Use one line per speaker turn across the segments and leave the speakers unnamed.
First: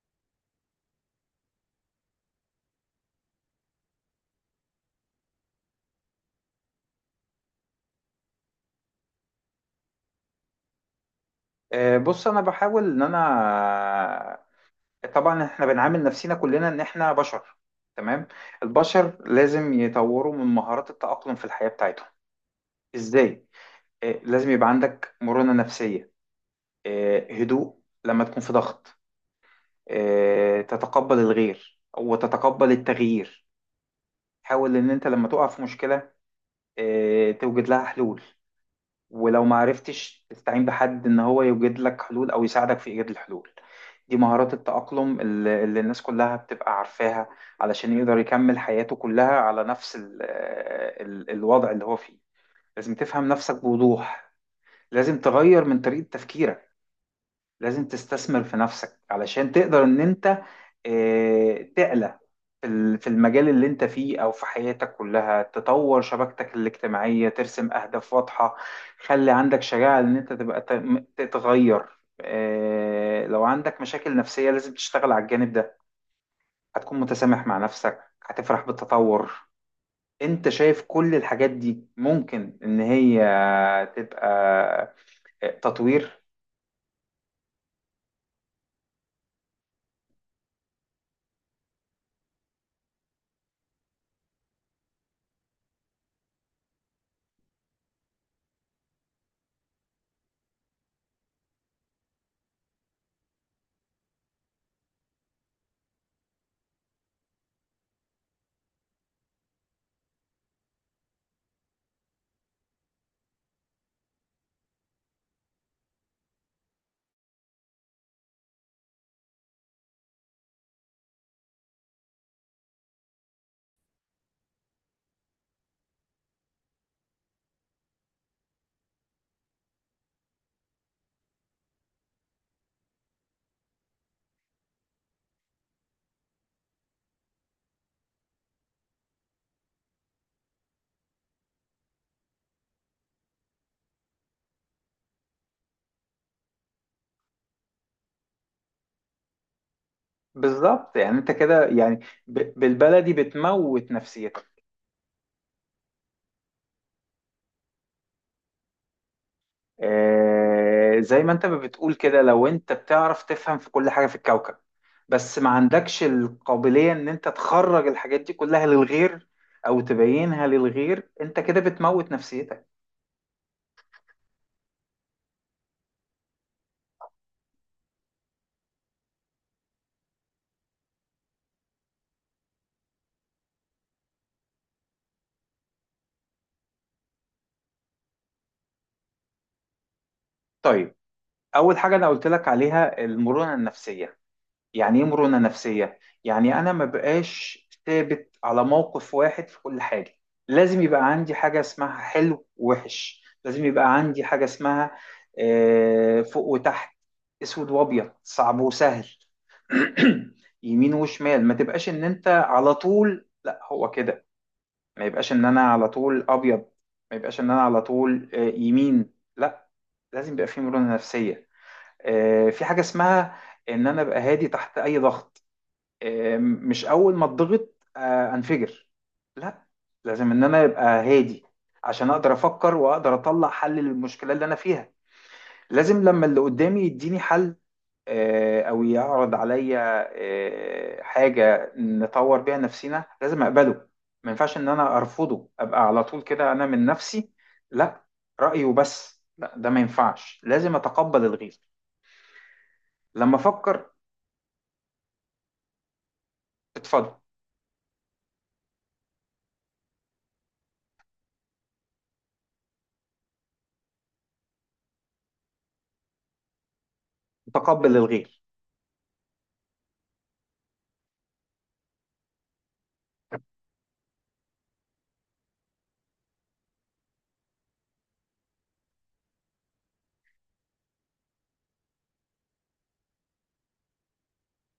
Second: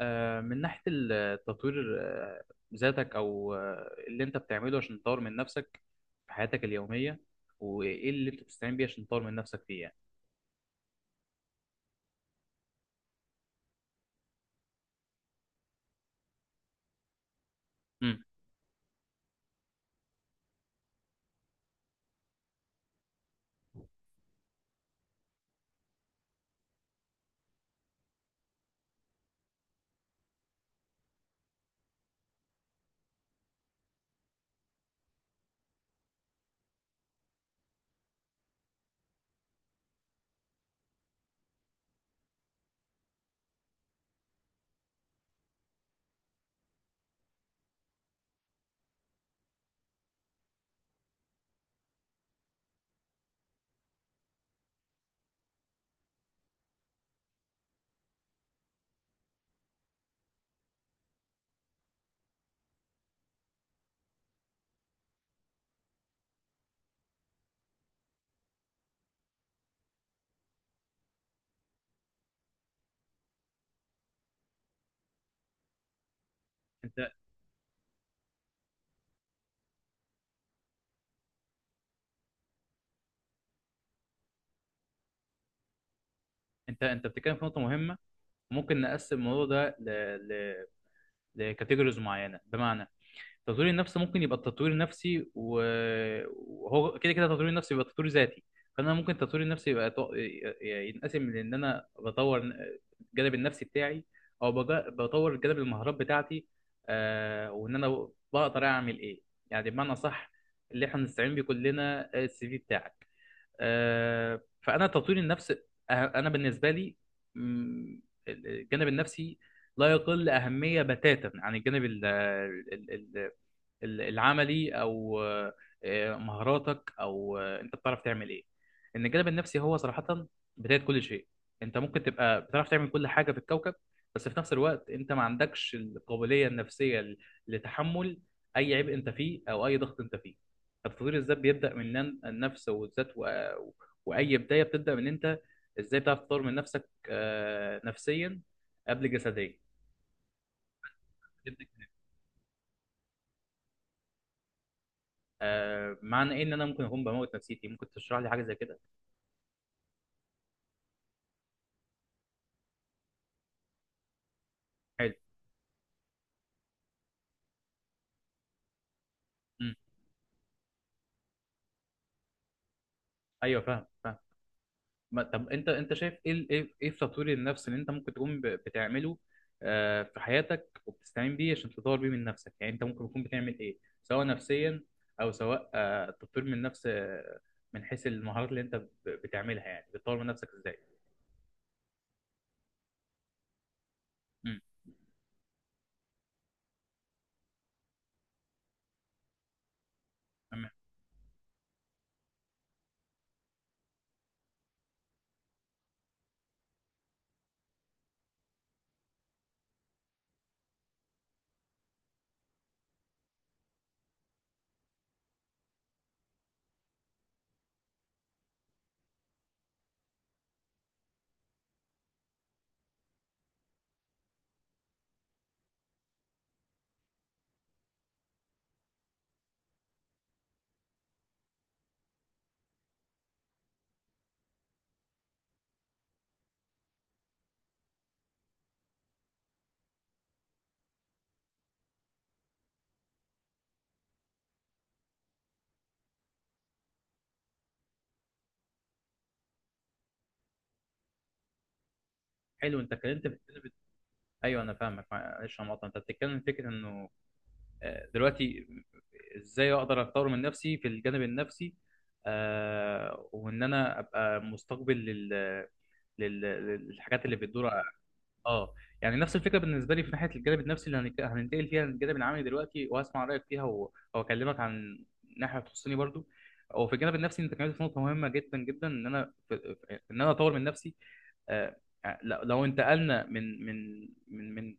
من ناحية التطوير ذاتك أو اللي أنت بتعمله عشان تطور من نفسك في حياتك اليومية، وإيه اللي أنت بتستعين بيه عشان تطور من نفسك فيه يعني.
بص، انا بحاول ان انا طبعا احنا بنعامل نفسنا كلنا ان احنا بشر.
مم.
تمام. البشر لازم يطوروا من مهارات التأقلم في الحياة بتاعتهم. ازاي؟ لازم يبقى عندك مرونة نفسية، هدوء لما تكون في ضغط، تتقبل الغير وتتقبل التغيير. حاول ان انت لما تقع في مشكلة توجد لها حلول، ولو ما عرفتش تستعين بحد ان هو يوجد لك حلول او يساعدك في ايجاد الحلول. دي مهارات التأقلم اللي الناس كلها بتبقى عارفاها علشان يقدر يكمل حياته كلها على نفس ال الوضع اللي هو فيه. لازم تفهم نفسك بوضوح، لازم تغير من طريقة تفكيرك، لازم تستثمر في نفسك علشان تقدر ان انت تعلى في المجال اللي انت فيه او في حياتك كلها، تطور شبكتك الاجتماعية، ترسم اهداف واضحة. خلي عندك شجاعة ان انت تبقى تتغير. لو عندك مشاكل نفسية لازم تشتغل على الجانب ده. هتكون
أنت
متسامح مع نفسك، هتفرح بالتطور. انت شايف كل الحاجات دي ممكن ان هي تبقى تطوير؟
أنت بتتكلم في نقطة مهمة. ممكن نقسم الموضوع ده ل... لكاتيجوريز معينة، بمعنى تطوير النفس ممكن يبقى التطوير النفسي وهو كده كده تطوير النفسي يبقى تطوير ذاتي. فانا ممكن التطوير النفسي يبقى ينقسم، لان انا بطور الجانب النفسي بتاعي، او بطور جانب المهارات بتاعتي. وان انا بقدر اعمل ايه، يعني بمعنى صح اللي احنا بنستعين بيه كلنا، السي في بتاعك. فانا تطوير النفس انا بالنسبه لي، مم، الجانب النفسي لا يقل اهميه بتاتا عن الجانب العملي، او مهاراتك، او انت بتعرف تعمل ايه. ان الجانب النفسي هو صراحة بداية كل شيء. انت ممكن تبقى بتعرف تعمل كل حاجة في الكوكب، بس في نفس الوقت انت ما عندكش القابلية النفسية لتحمل اي عبء انت فيه او اي ضغط انت فيه. فتطوير الذات بيبدأ من النفس والذات، واي بداية بتبدأ من انت، ازاي بتعرف تطور من نفسك نفسيا قبل جسديا.
بالظبط. يعني انت كده يعني بالبلدي بتموت نفسيتك.
معنى ايه ان انا ممكن اكون بموت نفسيتي؟ ممكن تشرح لي حاجة زي كده.
آه زي ما انت ما بتقول كده، لو انت بتعرف تفهم في كل حاجة في الكوكب
حلو.
بس ما عندكش القابلية ان انت تخرج الحاجات دي كلها للغير
امم.
او تبينها للغير، انت كده بتموت نفسيتك.
ايوه، فاهم فاهم. طب انت شايف ايه ايه في تطوير النفس اللي انت ممكن تكون بتعمله في حياتك، وبتستعين بيه عشان تطور بيه من نفسك؟ يعني انت ممكن تكون بتعمل ايه، سواء نفسيا او سواء تطوير من النفس من حيث المهارات اللي انت بتعملها؟ يعني بتطور من نفسك ازاي؟
طيب، اول حاجة انا قلت لك عليها المرونة النفسية.
امم.
يعني ايه مرونة نفسية؟ يعني أنا ما بقاش ثابت على موقف واحد في كل حاجة.
تمام.
لازم يبقى عندي حاجة اسمها حلو ووحش، لازم يبقى عندي حاجة اسمها فوق وتحت، أسود وأبيض، صعب وسهل، يمين وشمال. ما تبقاش إن أنت على طول لا هو كده، ما يبقاش إن أنا على طول أبيض، ما يبقاش إن أنا على طول يمين. لا، لازم يبقى في مرونة نفسية. في حاجة اسمها إن أنا أبقى هادي تحت أي ضغط، مش اول ما اتضغط انفجر. لا، لازم ان انا ابقى هادي عشان اقدر افكر واقدر اطلع حل للمشكله اللي انا فيها. لازم لما اللي قدامي يديني حل او يعرض عليا حاجه نطور بيها نفسنا، لازم اقبله. ما ينفعش ان انا ارفضه، ابقى على طول كده انا من نفسي، لا رايه بس، لا ده ما ينفعش، لازم اتقبل الغير
حلو.
لما افكر.
ايوه، انا فاهمك، معلش انا مقاطع. انت بتتكلم في فكره انه
اتفضل.
دلوقتي ازاي اقدر اطور من نفسي في الجانب النفسي، وان انا ابقى مستقبل لل... للحاجات اللي بتدور.
اتقبل الغير.
اه، يعني نفس الفكره بالنسبه لي في ناحيه الجانب النفسي، اللي هننتقل فيها للجانب العملي دلوقتي، وهسمع رايك فيها واكلمك عن ناحيه تخصني برضو. وفي الجانب النفسي انت اتكلمت في نقطه مهمه جدا جدا، ان انا ان انا اطور من نفسي. آه، لو لو انتقلنا من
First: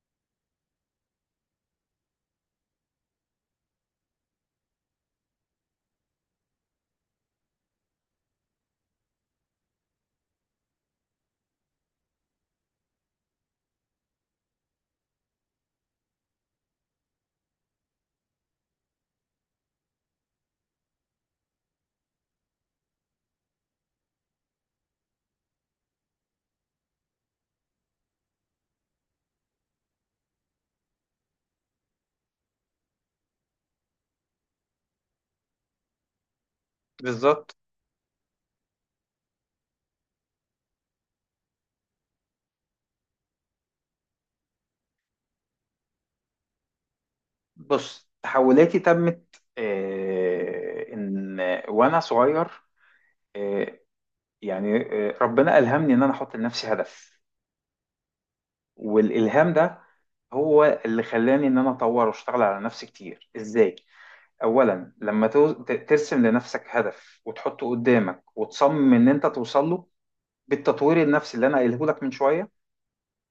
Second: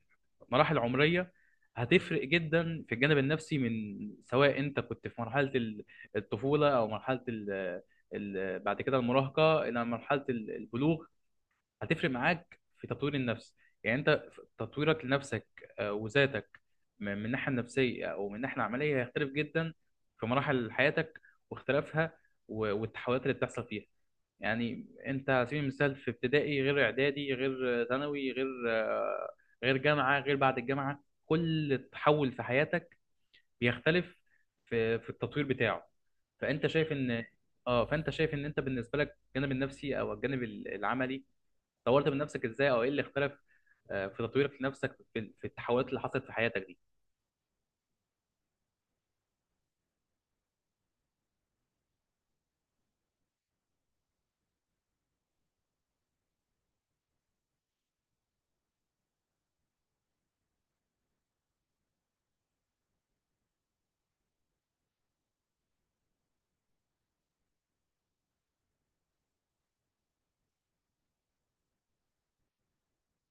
مراحل عمريه، هتفرق جدا في الجانب النفسي من، سواء انت كنت في مرحله الطفوله او مرحله ال ال بعد كده المراهقه الى مرحله البلوغ، هتفرق معاك في تطوير النفس. يعني انت في تطويرك لنفسك وذاتك، من الناحيه النفسيه او من الناحيه العمليه، هيختلف جدا في مراحل حياتك واختلافها والتحولات اللي بتحصل فيها. يعني انت على سبيل المثال في ابتدائي غير اعدادي غير ثانوي غير جامعه غير بعد الجامعه، كل تحول في حياتك بيختلف في التطوير بتاعه. فانت شايف ان،
بالظبط.
اه فانت شايف ان انت بالنسبه لك الجانب النفسي او الجانب العملي طورت من نفسك ازاي، او ايه اللي اختلف في تطويرك لنفسك في التحولات اللي حصلت في حياتك دي.
بص، تحولاتي تمت ان وانا صغير، آه، يعني ربنا الهمني ان انا احط لنفسي هدف، والالهام ده هو اللي خلاني ان انا اطور واشتغل على نفسي كتير. ازاي؟ اولا لما ترسم لنفسك هدف وتحطه قدامك وتصمم ان انت توصل له بالتطوير النفسي اللي انا قايله لك من شويه،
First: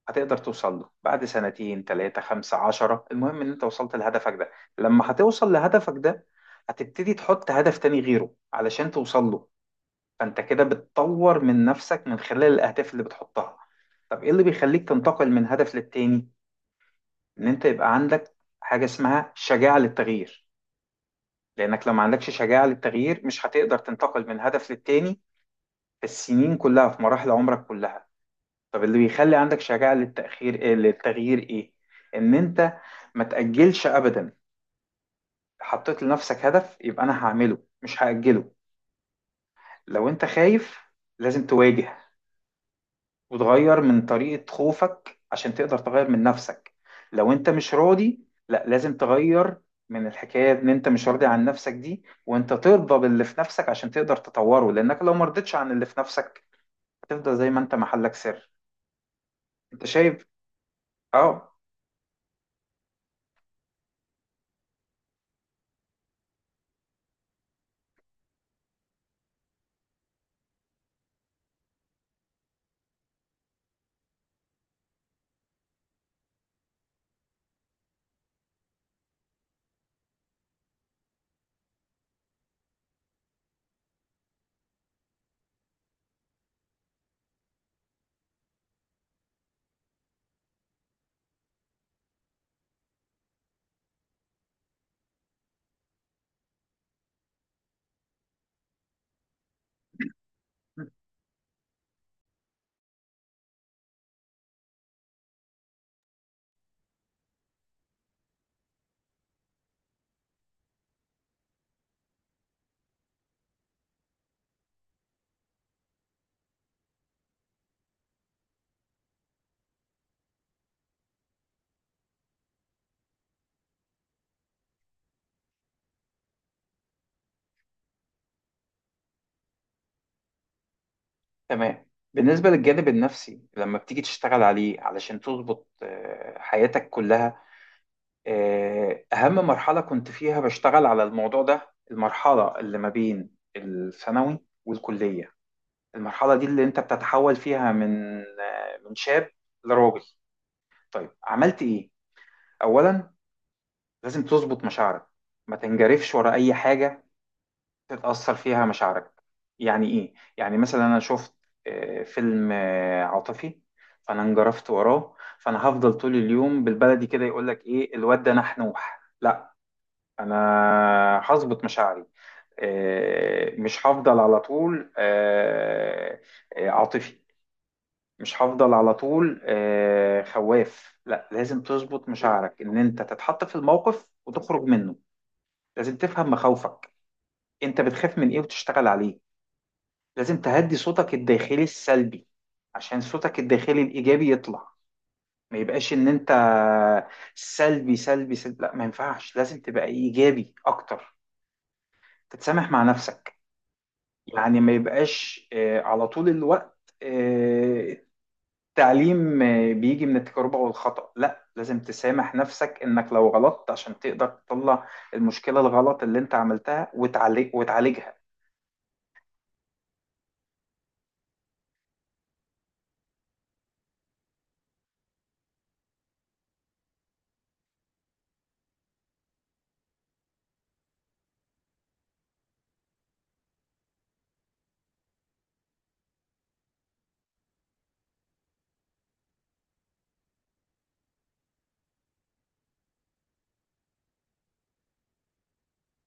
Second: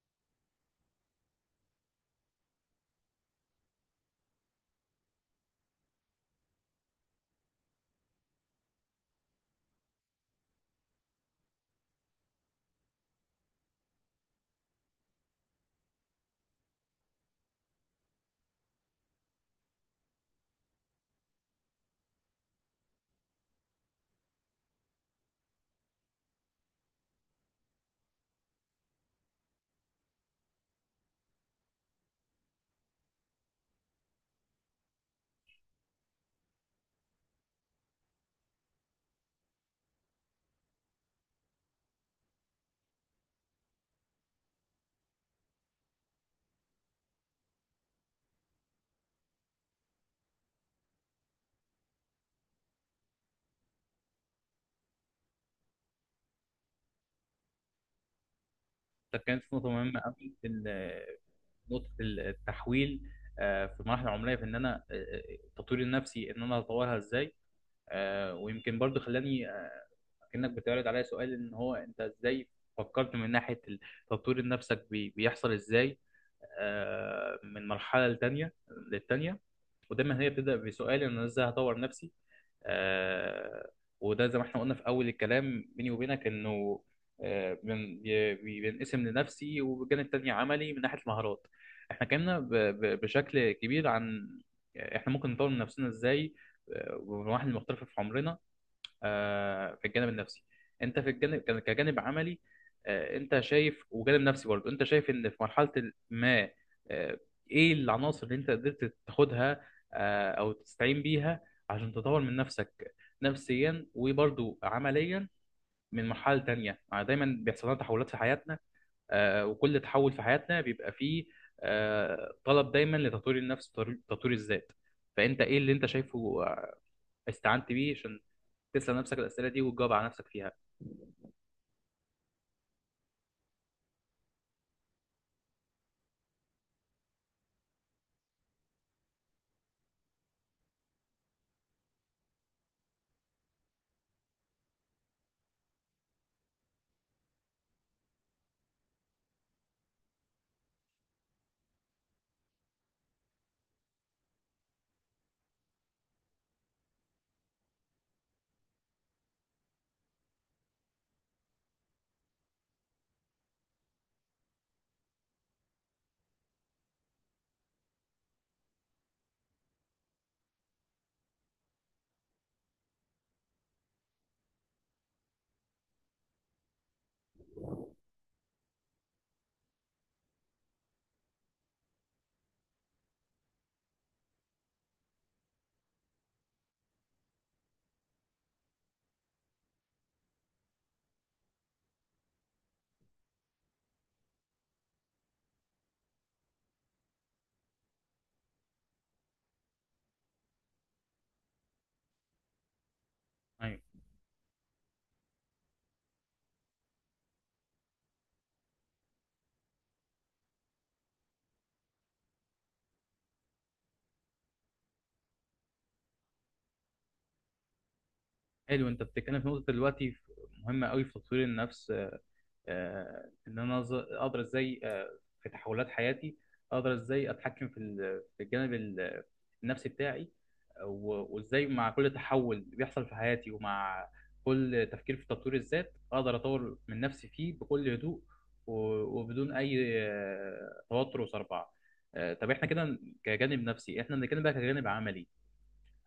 هتقدر توصل له بعد سنتين 3 15، المهم ان انت وصلت لهدفك ده. لما هتوصل لهدفك ده هتبتدي تحط هدف تاني غيره علشان توصل له. فانت كده بتطور من نفسك من خلال الاهداف اللي بتحطها. طب ايه اللي بيخليك تنتقل من هدف للتاني؟ ان انت يبقى عندك حاجة اسمها شجاعة للتغيير، لانك لو ما عندكش شجاعة للتغيير مش هتقدر تنتقل من هدف للتاني في السنين كلها في مراحل عمرك كلها. طب اللي بيخلي عندك شجاعة للتأخير إيه، للتغيير إيه؟ إن أنت ما تأجلش أبدا. حطيت لنفسك هدف يبقى أنا هعمله مش هأجله. لو أنت خايف لازم تواجه، وتغير من طريقة خوفك عشان تقدر تغير من نفسك. لو أنت مش راضي لا، لازم تغير من الحكاية إن أنت مش راضي عن نفسك دي، وأنت ترضى باللي في نفسك عشان تقدر تطوره، لأنك لو مرضتش عن اللي في نفسك هتفضل زي ما أنت محلك سر.
ده كانت نقطه
أنت
مهمه
شايف؟
قوي في
أه.
نقطه التحويل في المراحل العمريه، في ان انا تطويري النفسي ان انا اطورها ازاي. ويمكن برضو خلاني كأنك بتعرض عليا سؤال، ان هو انت ازاي فكرت من ناحية تطوير نفسك بيحصل ازاي من مرحلة لتانية للتانية. ودايما هي بتبدأ بسؤال ان انا ازاي هطور نفسي. آه، وده زي ما احنا قلنا في اول الكلام بيني وبينك، انه بينقسم لنفسي وبالجانب التاني عملي من ناحية المهارات. احنا اتكلمنا بشكل كبير عن احنا ممكن نطور من نفسنا ازاي ومراحل مختلفة في عمرنا في الجانب النفسي. انت في الجانب كجانب عملي انت شايف، وجانب نفسي برضه انت شايف ان في مرحلة ما آه، ايه العناصر اللي انت قدرت تاخدها او تستعين بيها عشان تطور من نفسك نفسيا وبرضه عمليا من مرحلة تانية؟ يعني دايما بيحصل لنا تحولات في حياتنا وكل تحول في حياتنا بيبقى فيه طلب دايما لتطوير النفس، وتطوير الذات. فانت ايه اللي انت شايفه استعنت بيه عشان تسأل نفسك الأسئلة دي وتجاوب على نفسك فيها؟
تمام، بالنسبة للجانب النفسي لما بتيجي تشتغل عليه علشان تظبط حياتك كلها، أهم مرحلة كنت فيها بشتغل على الموضوع ده المرحلة اللي ما بين الثانوي والكلية. المرحلة دي اللي أنت بتتحول فيها من من شاب لراجل. طيب عملت إيه؟ أولا لازم تظبط مشاعرك، ما تنجرفش ورا أي حاجة تتأثر فيها مشاعرك. يعني إيه؟ يعني مثلا أنا شفت فيلم عاطفي، فأنا انجرفت وراه، فأنا هفضل طول اليوم بالبلدي كده يقول لك إيه الواد ده نحنوح. لا، أنا هظبط مشاعري. مش هفضل على طول عاطفي، مش هفضل على طول خواف. لا، لازم تظبط مشاعرك إن أنت تتحط في الموقف وتخرج منه. لازم تفهم مخاوفك، أنت بتخاف من إيه، وتشتغل عليه. لازم تهدي صوتك الداخلي السلبي عشان صوتك الداخلي الإيجابي يطلع. ما يبقاش إن أنت سلبي سلبي سلبي، لا ما ينفعش، لازم تبقى إيجابي أكتر. تتسامح مع نفسك.
ايوه.
يعني ما يبقاش على طول الوقت التعليم بيجي من التجربة والخطأ، لا لازم تسامح نفسك إنك لو غلطت عشان تقدر تطلع المشكلة الغلط اللي أنت عملتها وتعالج وتعالجها.
حلو، انت بتتكلم في نقطة دلوقتي مهمة قوي في تطوير النفس. ان انا اقدر ازاي في تحولات حياتي، اقدر ازاي اتحكم في الجانب النفسي بتاعي، وازاي مع كل تحول بيحصل في حياتي، ومع كل تفكير في تطوير الذات، اقدر اطور من نفسي فيه بكل هدوء وبدون اي توتر وصربعة. طب احنا كده كجانب نفسي، احنا بنتكلم بقى كجانب عملي،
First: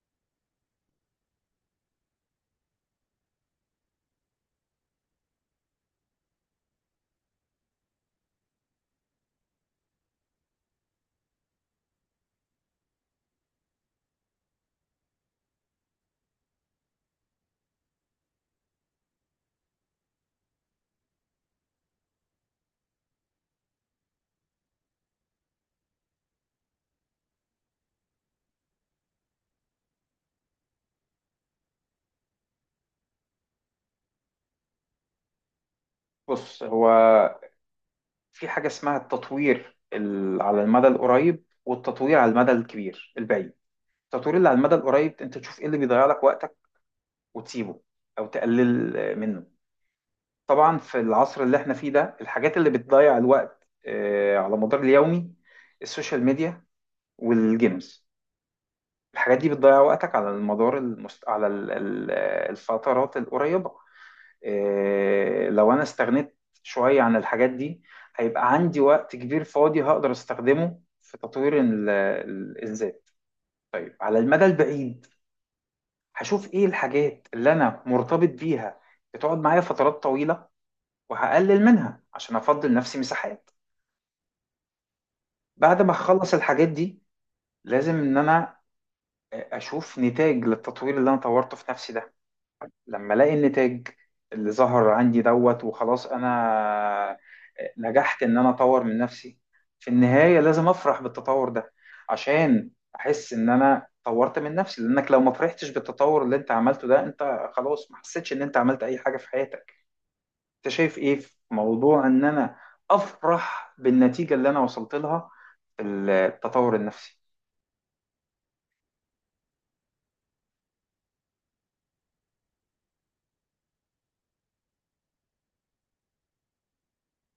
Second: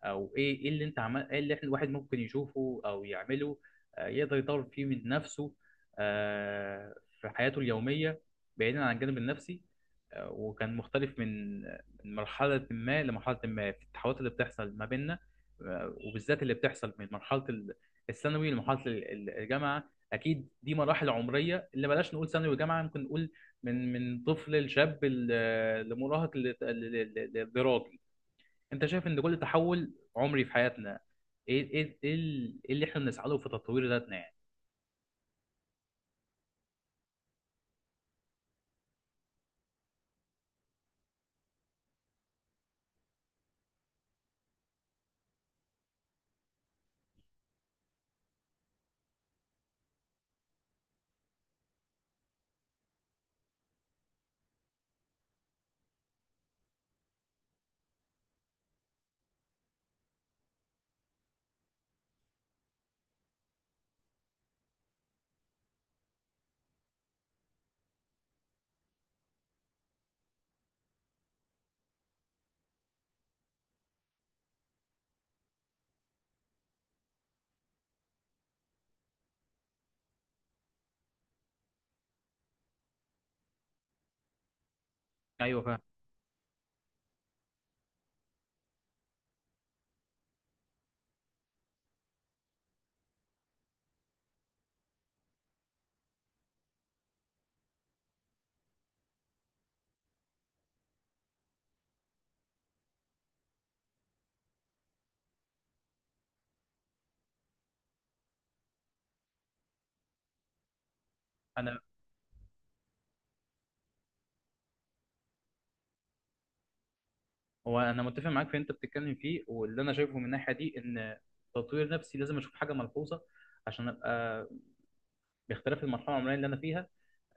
او ايه اللي احنا الواحد ممكن يشوفه او يعمله يقدر يطور فيه من نفسه آه، في حياته اليومية بعيدا عن الجانب النفسي، وكان مختلف من مرحلة ما لمرحلة ما في التحولات اللي بتحصل ما بيننا، وبالذات اللي بتحصل من مرحلة الثانوي لمرحلة الجامعة. أكيد دي مراحل عمرية، اللي بلاش نقول ثانوي وجامعة، ممكن نقول من طفل لشاب لمراهق للدراج. انت شايف ان كل تحول عمري في حياتنا إيه اللي احنا بنسعى له في تطوير ذاتنا يعني؟
بص هو في حاجة اسمها التطوير على المدى القريب، والتطوير على المدى الكبير البعيد. التطوير اللي على المدى القريب، انت تشوف ايه اللي بيضيع لك وقتك وتسيبه او تقلل منه. طبعا في العصر اللي احنا فيه ده الحاجات اللي بتضيع الوقت على مدار اليومي السوشيال ميديا والجيمز. الحاجات دي بتضيع وقتك على المدار المست... على ال- ال- آه، الفترات القريبة. إيه، لو انا استغنيت شوية عن الحاجات دي هيبقى عندي وقت كبير فاضي هقدر استخدمه في تطوير الذات. طيب على المدى البعيد هشوف ايه الحاجات اللي انا مرتبط بيها بتقعد معايا فترات طويلة وهقلل منها عشان افضل نفسي مساحات.
ايوه، فاهم.
بعد ما اخلص الحاجات دي لازم ان انا اشوف نتاج للتطوير اللي انا طورته في نفسي ده. لما الاقي النتاج اللي ظهر عندي دوت وخلاص، انا نجحت ان انا اطور من نفسي. في النهاية لازم افرح بالتطور ده عشان احس ان انا طورت من نفسي، لانك لو ما فرحتش بالتطور اللي انت عملته ده انت خلاص ما حسيتش ان انت عملت اي حاجة في حياتك. انت شايف ايه في
انا
موضوع ان انا افرح بالنتيجة اللي انا وصلت لها في التطور النفسي؟
هو انا متفق معاك في اللي انت بتتكلم فيه، واللي انا شايفه من الناحيه دي، ان تطوير نفسي لازم اشوف حاجه ملحوظه عشان ابقى باختلاف المرحله العمريه اللي انا فيها.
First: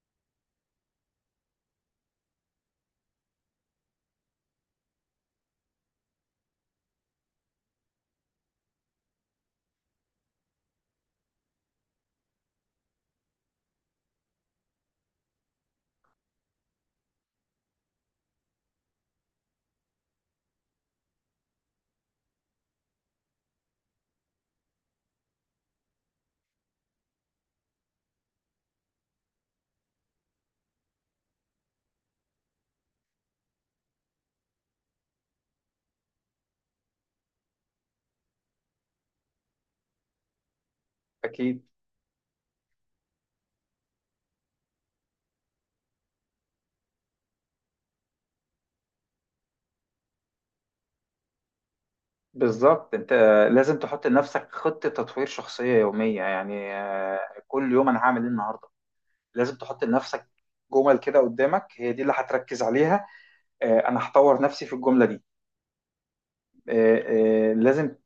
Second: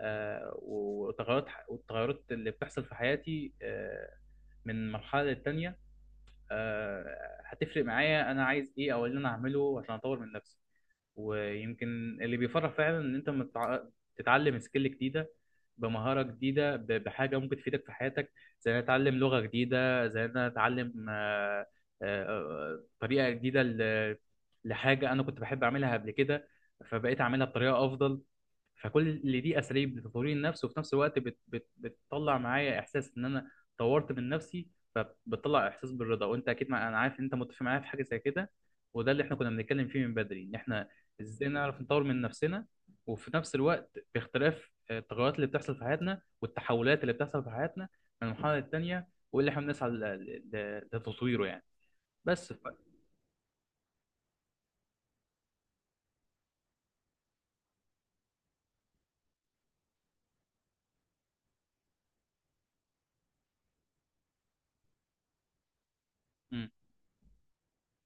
وتغيرات، والتغيرات اللي بتحصل في حياتي من مرحله للتانيه، هتفرق معايا انا عايز ايه، او إيه اللي انا اعمله عشان اطور من نفسي. ويمكن اللي بيفرح فعلا ان انت تتعلم سكيل جديده، بمهاره جديده، بحاجه ممكن تفيدك في حياتك. زي ان أنا اتعلم لغه جديده، زي ان أنا اتعلم طريقه جديده لحاجه انا كنت بحب اعملها قبل كده، فبقيت اعملها بطريقه افضل. فكل اللي دي اساليب لتطوير النفس، وفي نفس الوقت بت بت بتطلع معايا احساس ان انا طورت من نفسي، فبتطلع احساس بالرضا. وانت اكيد مع... انا عارف ان انت متفق معايا في حاجه زي كده. وده اللي احنا كنا بنتكلم فيه من بدري، ان احنا ازاي
اكيد.
نعرف نطور من نفسنا، وفي نفس الوقت باختلاف التغيرات اللي بتحصل في حياتنا، والتحولات اللي بتحصل في حياتنا من المرحله للتانيه، واللي احنا بنسعى لتطويره يعني. بس
بالظبط، انت لازم تحط لنفسك خطة تطوير شخصية يومية، يعني كل يوم انا هعمل ايه النهاردة. لازم تحط لنفسك جمل كده قدامك هي دي اللي هتركز عليها. انا هطور نفسي في الجملة دي.
م-
لازم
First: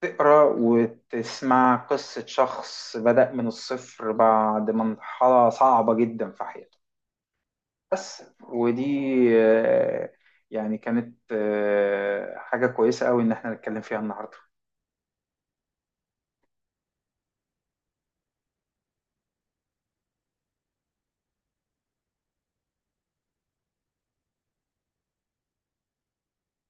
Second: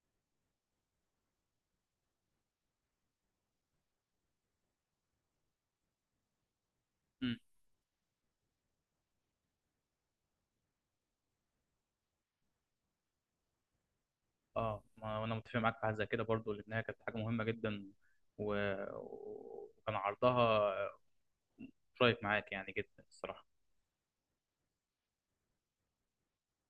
تقرأ وتسمع قصة شخص بدأ من الصفر بعد مرحلة صعبة جدا في حياته.
م.
بس ودي آه، يعني كانت حاجة كويسة قوي ان احنا نتكلم فيها النهاردة.
اه، ما انا متفق معاك في حاجه زي كده برضو، لانها كانت حاجه مهمه جدا و... وكان عرضها شايف معاك يعني جدا الصراحه.